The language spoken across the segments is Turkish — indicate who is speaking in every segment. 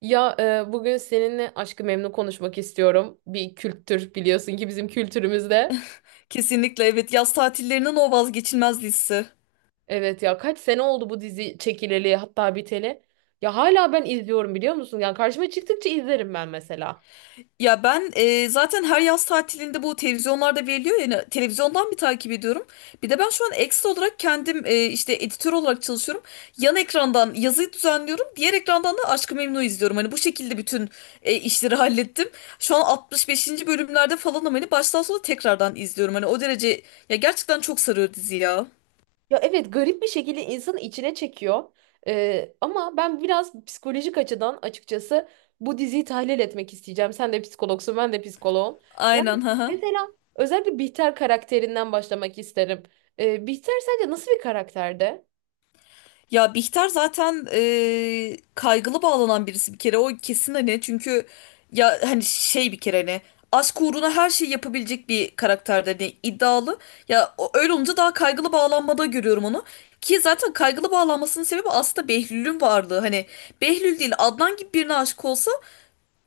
Speaker 1: Ya bugün seninle Aşk-ı Memnu konuşmak istiyorum. Bir kültür biliyorsun ki bizim kültürümüzde.
Speaker 2: Kesinlikle evet yaz tatillerinin o vazgeçilmez listesi.
Speaker 1: Evet ya kaç sene oldu bu dizi çekileli hatta biteli. Ya hala ben izliyorum biliyor musun? Yani karşıma çıktıkça izlerim ben mesela.
Speaker 2: Ya ben zaten her yaz tatilinde bu televizyonlarda veriliyor, yani televizyondan bir takip ediyorum. Bir de ben şu an ekstra olarak kendim işte editör olarak çalışıyorum. Yan ekrandan yazıyı düzenliyorum. Diğer ekrandan da Aşk-ı Memnu izliyorum. Hani bu şekilde bütün işleri hallettim. Şu an 65. bölümlerde falan, ama hani baştan sona tekrardan izliyorum. Hani o derece, ya gerçekten çok sarıyor dizi ya.
Speaker 1: Ya evet, garip bir şekilde insanı içine çekiyor. Ama ben biraz psikolojik açıdan açıkçası bu diziyi tahlil etmek isteyeceğim. Sen de psikologsun, ben de psikoloğum. Yani
Speaker 2: Aynen ha.
Speaker 1: mesela özellikle Bihter karakterinden başlamak isterim. Bihter sence nasıl bir karakterdi?
Speaker 2: Ya Bihter zaten kaygılı bağlanan birisi, bir kere o kesin hani, çünkü ya hani şey, bir kere hani aşk uğruna her şeyi yapabilecek bir karakter, hani iddialı. Öyle olunca daha kaygılı bağlanmada görüyorum onu. Ki zaten kaygılı bağlanmasının sebebi aslında Behlül'ün varlığı. Hani Behlül değil, Adnan gibi birine aşık olsa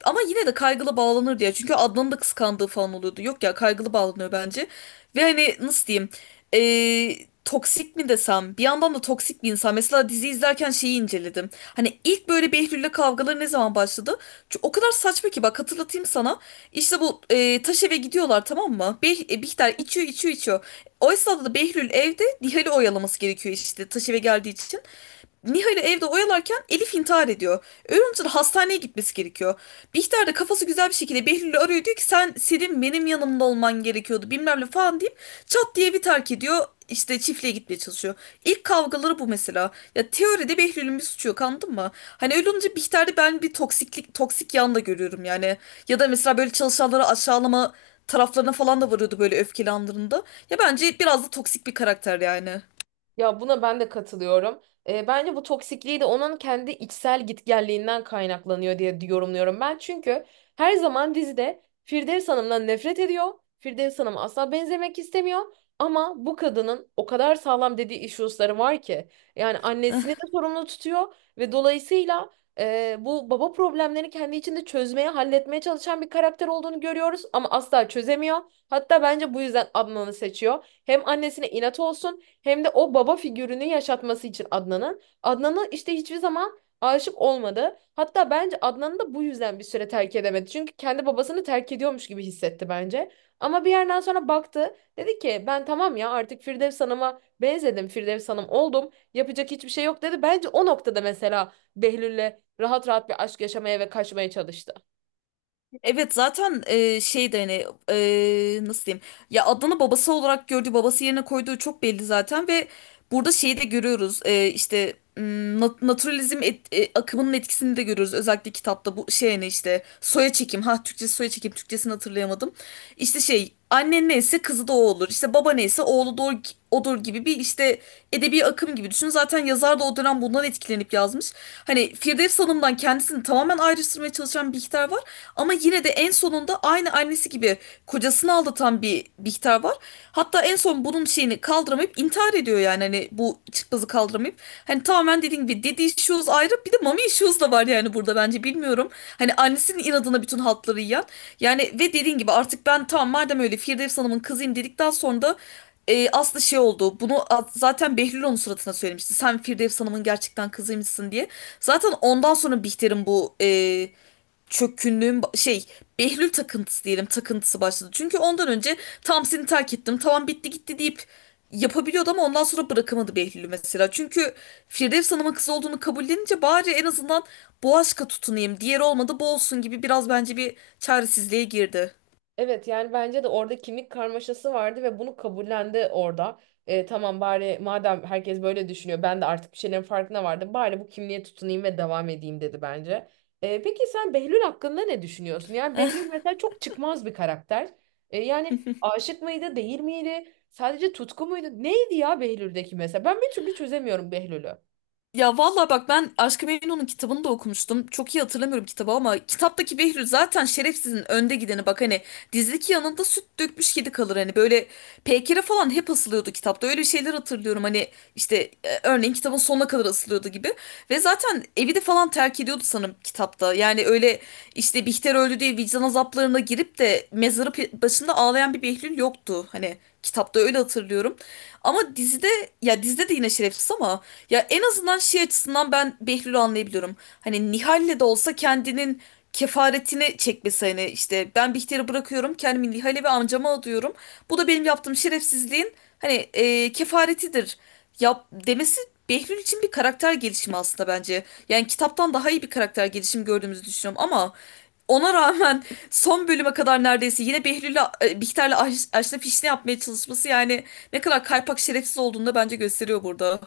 Speaker 2: ama yine de kaygılı bağlanır diye. Çünkü Adnan'ın da kıskandığı falan oluyordu. Yok ya, kaygılı bağlanıyor bence. Ve hani nasıl diyeyim? Ee, Toksik mi desem? Bir yandan da toksik bir insan. Mesela dizi izlerken şeyi inceledim. Hani ilk böyle Behlül'le kavgaları ne zaman başladı? Çünkü o kadar saçma ki, bak hatırlatayım sana. İşte bu taş eve gidiyorlar, tamam mı? Bihter içiyor, içiyor, içiyor. O esnada da Behlül evde Nihal'i oyalaması gerekiyor, işte taş eve geldiği için. Nihal'i evde oyalarken Elif intihar ediyor. Onun hastaneye gitmesi gerekiyor. Bihter de kafası güzel bir şekilde Behlül'ü arıyor, diyor ki sen benim yanımda olman gerekiyordu, bilmem ne falan deyip çat diye bir terk ediyor. İşte çiftliğe gitmeye çalışıyor. İlk kavgaları bu mesela. Ya teoride Behlül'ün bir suçu yok, anladın mı? Hani öyle olunca Bihter'de ben bir toksiklik, toksik yan da görüyorum yani. Ya da mesela böyle çalışanları aşağılama taraflarına falan da varıyordu böyle öfkeli anlarında. Ya bence biraz da toksik bir karakter yani.
Speaker 1: Ya buna ben de katılıyorum. Bence bu toksikliği de onun kendi içsel gitgelliğinden kaynaklanıyor diye yorumluyorum ben. Çünkü her zaman dizide Firdevs Hanım'dan nefret ediyor. Firdevs Hanım'a asla benzemek istemiyor. Ama bu kadının o kadar sağlam dediği issues'ları var ki. Yani annesini de sorumlu tutuyor ve dolayısıyla bu baba problemlerini kendi içinde çözmeye, halletmeye çalışan bir karakter olduğunu görüyoruz ama asla çözemiyor. Hatta bence bu yüzden Adnan'ı seçiyor. Hem annesine inat olsun hem de o baba figürünü yaşatması için Adnan'ın. Adnan'ı işte hiçbir zaman aşık olmadı. Hatta bence Adnan'ı da bu yüzden bir süre terk edemedi. Çünkü kendi babasını terk ediyormuş gibi hissetti bence. Ama bir yerden sonra baktı. Dedi ki ben tamam ya artık Firdevs Hanım'a benzedim. Firdevs Hanım oldum. Yapacak hiçbir şey yok dedi. Bence o noktada mesela Behlül'le rahat rahat bir aşk yaşamaya ve kaçmaya çalıştı.
Speaker 2: Evet, zaten şey de hani, nasıl diyeyim, ya Adnan'ı babası olarak gördüğü, babası yerine koyduğu çok belli zaten. Ve burada şeyi de görüyoruz, işte naturalizm akımının etkisini de görüyoruz özellikle kitapta. Bu şey hani, işte soya çekim, ha Türkçesi soya çekim, Türkçesini hatırlayamadım. İşte şey, annen neyse kızı da o olur, işte baba neyse oğlu da odur gibi bir işte edebi akım gibi düşün. Zaten yazar da o dönem bundan etkilenip yazmış. Hani Firdevs Hanım'dan kendisini tamamen ayrıştırmaya çalışan bir Bihter var, ama yine de en sonunda aynı annesi gibi kocasını aldatan bir Bihter var. Hatta en son bunun şeyini kaldıramayıp intihar ediyor, yani hani bu çıkmazı kaldıramayıp. Hani tamamen dediğim gibi daddy issues ayrı, bir de mommy issues da var yani burada bence, bilmiyorum. Hani annesinin inadına bütün haltları yiyen. Yani ve dediğin gibi artık ben tamam, madem öyle Firdevs Hanım'ın kızıyım dedikten sonra da aslı şey oldu. Zaten Behlül onun suratına söylemişti. Sen Firdevs Hanım'ın gerçekten kızıymışsın diye. Zaten ondan sonra Bihter'in bu çökkünlüğün ba- şey Behlül takıntısı, diyelim takıntısı başladı. Çünkü ondan önce tam seni terk ettim, tamam bitti gitti deyip yapabiliyordu, ama ondan sonra bırakamadı Behlül'ü mesela. Çünkü Firdevs Hanım'ın kızı olduğunu kabullenince bari en azından bu aşka tutunayım, diğeri olmadı bu olsun gibi, biraz bence bir çaresizliğe girdi.
Speaker 1: Evet, yani bence de orada kimlik karmaşası vardı ve bunu kabullendi orada. Tamam bari madem herkes böyle düşünüyor, ben de artık bir şeylerin farkına vardım. Bari bu kimliğe tutunayım ve devam edeyim dedi bence. Peki sen Behlül hakkında ne düşünüyorsun? Yani Behlül mesela çok çıkmaz bir karakter. Yani aşık mıydı, değil miydi? Sadece tutku muydu? Neydi ya Behlül'deki mesela? Ben bir türlü çözemiyorum Behlül'ü.
Speaker 2: Ya vallahi bak, ben Aşk-ı Memnu'nun kitabını da okumuştum. Çok iyi hatırlamıyorum kitabı, ama kitaptaki Behlül zaten şerefsizin önde gideni. Bak hani, dizdeki yanında süt dökmüş kedi kalır. Hani böyle Peykire falan hep asılıyordu kitapta. Öyle şeyler hatırlıyorum. Hani işte, örneğin kitabın sonuna kadar asılıyordu gibi. Ve zaten evi de falan terk ediyordu sanırım kitapta. Yani öyle işte, Bihter öldü diye vicdan azaplarına girip de başında ağlayan bir Behlül yoktu. Hani kitapta öyle hatırlıyorum. Ama dizide, ya dizide de yine şerefsiz, ama ya en azından şey açısından ben Behlül'ü anlayabiliyorum. Hani Nihal'le de olsa kendinin kefaretini çekmesi, hani işte ben Bihter'i bırakıyorum, kendimi Nihal'e ve amcama adıyorum. Bu da benim yaptığım şerefsizliğin hani kefaretidir. Yap demesi Behlül için bir karakter gelişimi aslında bence. Yani kitaptan daha iyi bir karakter gelişimi gördüğümüzü düşünüyorum, ama ona rağmen son bölüme kadar neredeyse yine Behlül'le Bihter'le aşna fişne yapmaya çalışması, yani ne kadar kaypak şerefsiz olduğunu da bence gösteriyor burada.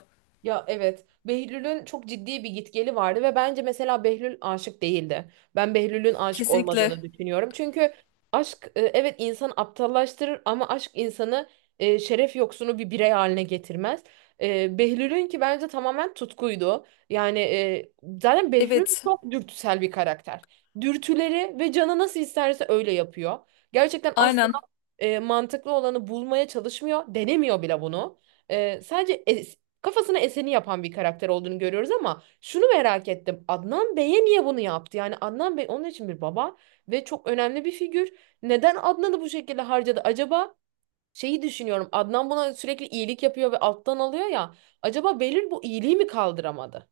Speaker 1: Ya evet. Behlül'ün çok ciddi bir gitgeli vardı ve bence mesela Behlül aşık değildi. Ben Behlül'ün aşık
Speaker 2: Kesinlikle.
Speaker 1: olmadığını düşünüyorum. Çünkü aşk, evet, insan aptallaştırır ama aşk insanı şeref yoksunu bir birey haline getirmez. Behlül'ün ki bence tamamen tutkuydu. Yani, zaten Behlül
Speaker 2: Evet.
Speaker 1: çok dürtüsel bir karakter. Dürtüleri ve canı nasıl isterse öyle yapıyor. Gerçekten asla
Speaker 2: Aynen.
Speaker 1: mantıklı olanı bulmaya çalışmıyor. Denemiyor bile bunu. Sadece kafasına eseni yapan bir karakter olduğunu görüyoruz ama şunu merak ettim. Adnan Bey'e niye bunu yaptı? Yani Adnan Bey onun için bir baba ve çok önemli bir figür. Neden Adnan'ı bu şekilde harcadı acaba? Şeyi düşünüyorum. Adnan buna sürekli iyilik yapıyor ve alttan alıyor ya. Acaba Behlül bu iyiliği mi kaldıramadı?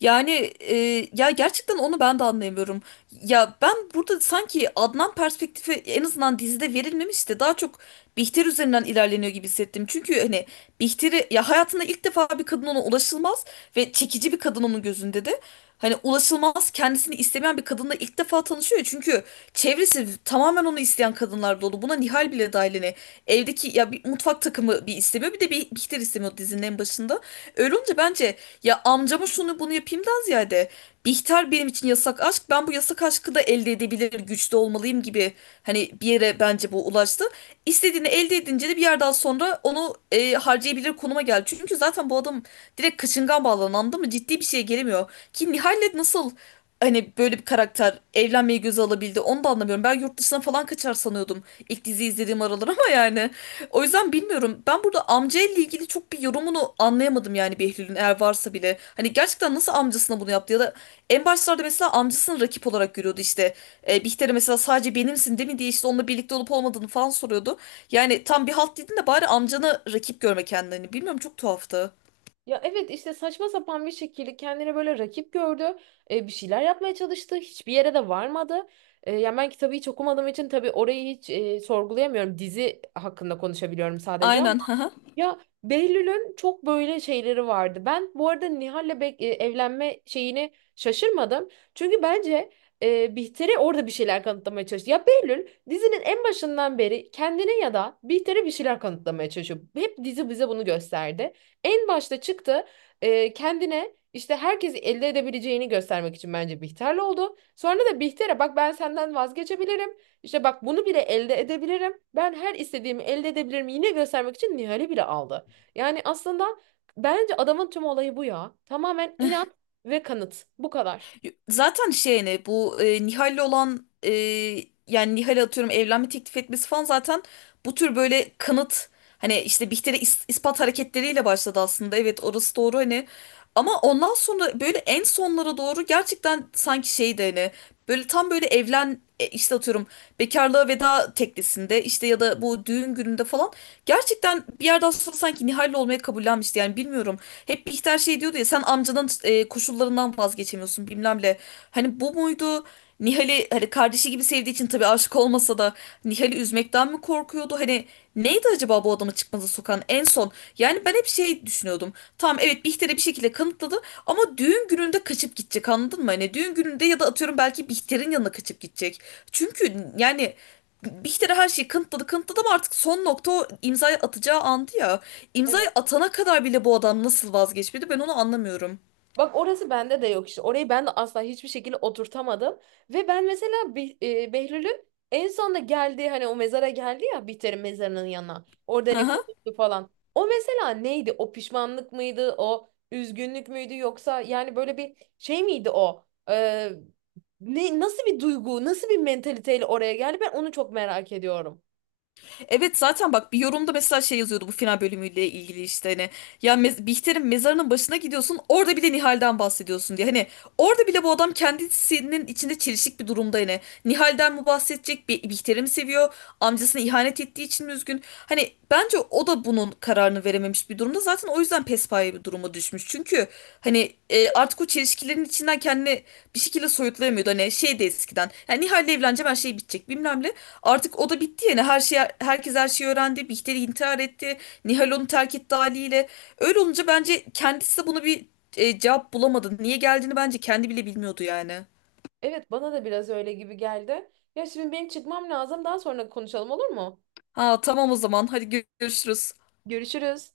Speaker 2: Yani, e, ya gerçekten onu ben de anlayamıyorum. Ya ben burada sanki Adnan perspektifi en azından dizide verilmemiş de daha çok Bihter üzerinden ilerleniyor gibi hissettim. Çünkü hani Bihter'i, ya hayatında ilk defa bir kadın ona ulaşılmaz ve çekici bir kadın onun gözünde de. Hani ulaşılmaz, kendisini istemeyen bir kadınla ilk defa tanışıyor. Çünkü çevresi tamamen onu isteyen kadınlar dolu. Buna Nihal bile dahil, hani. Evdeki ya, bir mutfak takımı bir istemiyor, bir de bir Bihter istemiyor dizinin en başında. Öyle olunca bence, ya amcama şunu bunu yapayımdan ziyade, Bihter benim için yasak aşk, ben bu yasak aşkı da elde edebilir güçte olmalıyım gibi, hani bir yere bence bu ulaştı. İstediğini elde edince de bir yerden sonra onu harcayabilir konuma geldi. Çünkü zaten bu adam direkt kaçıngan bağlanan, anladın mı, ciddi bir şeye gelemiyor. Ki Nihal'le nasıl, hani böyle bir karakter evlenmeyi göze alabildi, onu da anlamıyorum. Ben yurt dışına falan kaçar sanıyordum ilk dizi izlediğim aralar, ama yani. O yüzden bilmiyorum. Ben burada amca ile ilgili çok bir yorumunu anlayamadım yani Behlül'ün, eğer varsa bile. Hani gerçekten nasıl amcasına bunu yaptı, ya da en başlarda mesela amcasını rakip olarak görüyordu işte. Bihter'e mesela sadece benimsin değil mi diye, işte onunla birlikte olup olmadığını falan soruyordu. Yani tam bir halt dedin de, bari amcanı rakip görme kendini. Bilmiyorum, çok tuhaftı.
Speaker 1: Ya evet, işte saçma sapan bir şekilde kendini böyle rakip gördü. Bir şeyler yapmaya çalıştı. Hiçbir yere de varmadı. Yani ben kitabı hiç okumadığım için tabii orayı hiç sorgulayamıyorum. Dizi hakkında konuşabiliyorum sadece.
Speaker 2: Aynen.
Speaker 1: Ya Behlül'ün çok böyle şeyleri vardı. Ben bu arada Nihal'le evlenme şeyini şaşırmadım. Çünkü bence Bihter'e orada bir şeyler kanıtlamaya çalıştı. Ya Behlül dizinin en başından beri kendine ya da Bihter'e bir şeyler kanıtlamaya çalışıyor. Hep dizi bize bunu gösterdi. En başta çıktı, kendine işte herkesi elde edebileceğini göstermek için bence Bihter'le oldu. Sonra da Bihter'e bak, ben senden vazgeçebilirim. İşte bak, bunu bile elde edebilirim. Ben her istediğimi elde edebilirim. Yine göstermek için Nihal'i bile aldı. Yani aslında bence adamın tüm olayı bu ya. Tamamen inat ve kanıt. Bu kadar.
Speaker 2: Zaten şey ne, bu Nihal'le olan, yani Nihal'e atıyorum evlenme teklif etmesi falan zaten bu tür böyle kanıt, hani işte Bihter'e ispat hareketleriyle başladı aslında. Evet, orası doğru hani, ama ondan sonra böyle en sonlara doğru gerçekten sanki şeydi hani, böyle tam böyle işte atıyorum bekarlığa veda teklisinde işte, ya da bu düğün gününde falan, gerçekten bir yerden sonra sanki Nihal'le olmaya kabullenmişti yani, bilmiyorum. Hep Bihter şey diyordu ya, sen amcanın koşullarından vazgeçemiyorsun bilmem ne. Hani bu muydu? Nihal'i hani kardeşi gibi sevdiği için, tabii aşık olmasa da Nihal'i üzmekten mi korkuyordu? Hani neydi acaba bu adamı çıkmaza sokan en son? Yani ben hep şey düşünüyordum. Tamam evet, Bihter'e bir şekilde kanıtladı, ama düğün gününde kaçıp gidecek, anladın mı? Hani düğün gününde ya da atıyorum belki Bihter'in yanına kaçıp gidecek. Çünkü yani Bihter'e her şeyi kanıtladı, ama artık son nokta o imzayı atacağı andı ya. İmzayı
Speaker 1: Evet.
Speaker 2: atana kadar bile bu adam nasıl vazgeçmedi, ben onu anlamıyorum.
Speaker 1: Bak, orası bende de yok işte. Orayı ben de asla hiçbir şekilde oturtamadım. Ve ben mesela Behlül'ün en sonunda geldiği hani o mezara geldi ya, Bihter'in mezarının yanına. Orada
Speaker 2: Hı
Speaker 1: hani
Speaker 2: hı.
Speaker 1: konuştu falan. O mesela neydi? O pişmanlık mıydı? O üzgünlük müydü? Yoksa yani böyle bir şey miydi o? Ne, nasıl bir duygu, nasıl bir mentaliteyle oraya geldi? Ben onu çok merak ediyorum.
Speaker 2: Evet zaten bak, bir yorumda mesela şey yazıyordu bu final bölümüyle ilgili, işte hani ya Bihter'in mezarının başına gidiyorsun, orada bile Nihal'den bahsediyorsun diye. Hani orada bile bu adam kendisinin içinde çelişik bir durumda, hani Nihal'den mi bahsedecek bir, Bihter'i mi seviyor, amcasına ihanet ettiği için mi üzgün, hani bence o da bunun kararını verememiş bir durumda. Zaten o yüzden pespaye bir duruma düşmüş çünkü hani, artık o çelişkilerin içinden kendini bir şekilde soyutlayamıyordu. Hani şey de eskiden, yani Nihal'le evleneceğim, her şey bitecek bilmem ne. Artık o da bitti yani, her şey, herkes her şeyi öğrendi. Bihter intihar etti. Nihal onu terk etti haliyle. Öyle olunca bence kendisi de bunu bir cevap bulamadı. Niye geldiğini bence kendi bile bilmiyordu yani.
Speaker 1: Evet, bana da biraz öyle gibi geldi. Ya şimdi benim çıkmam lazım. Daha sonra konuşalım, olur mu?
Speaker 2: Ha tamam, o zaman hadi görüşürüz.
Speaker 1: Görüşürüz.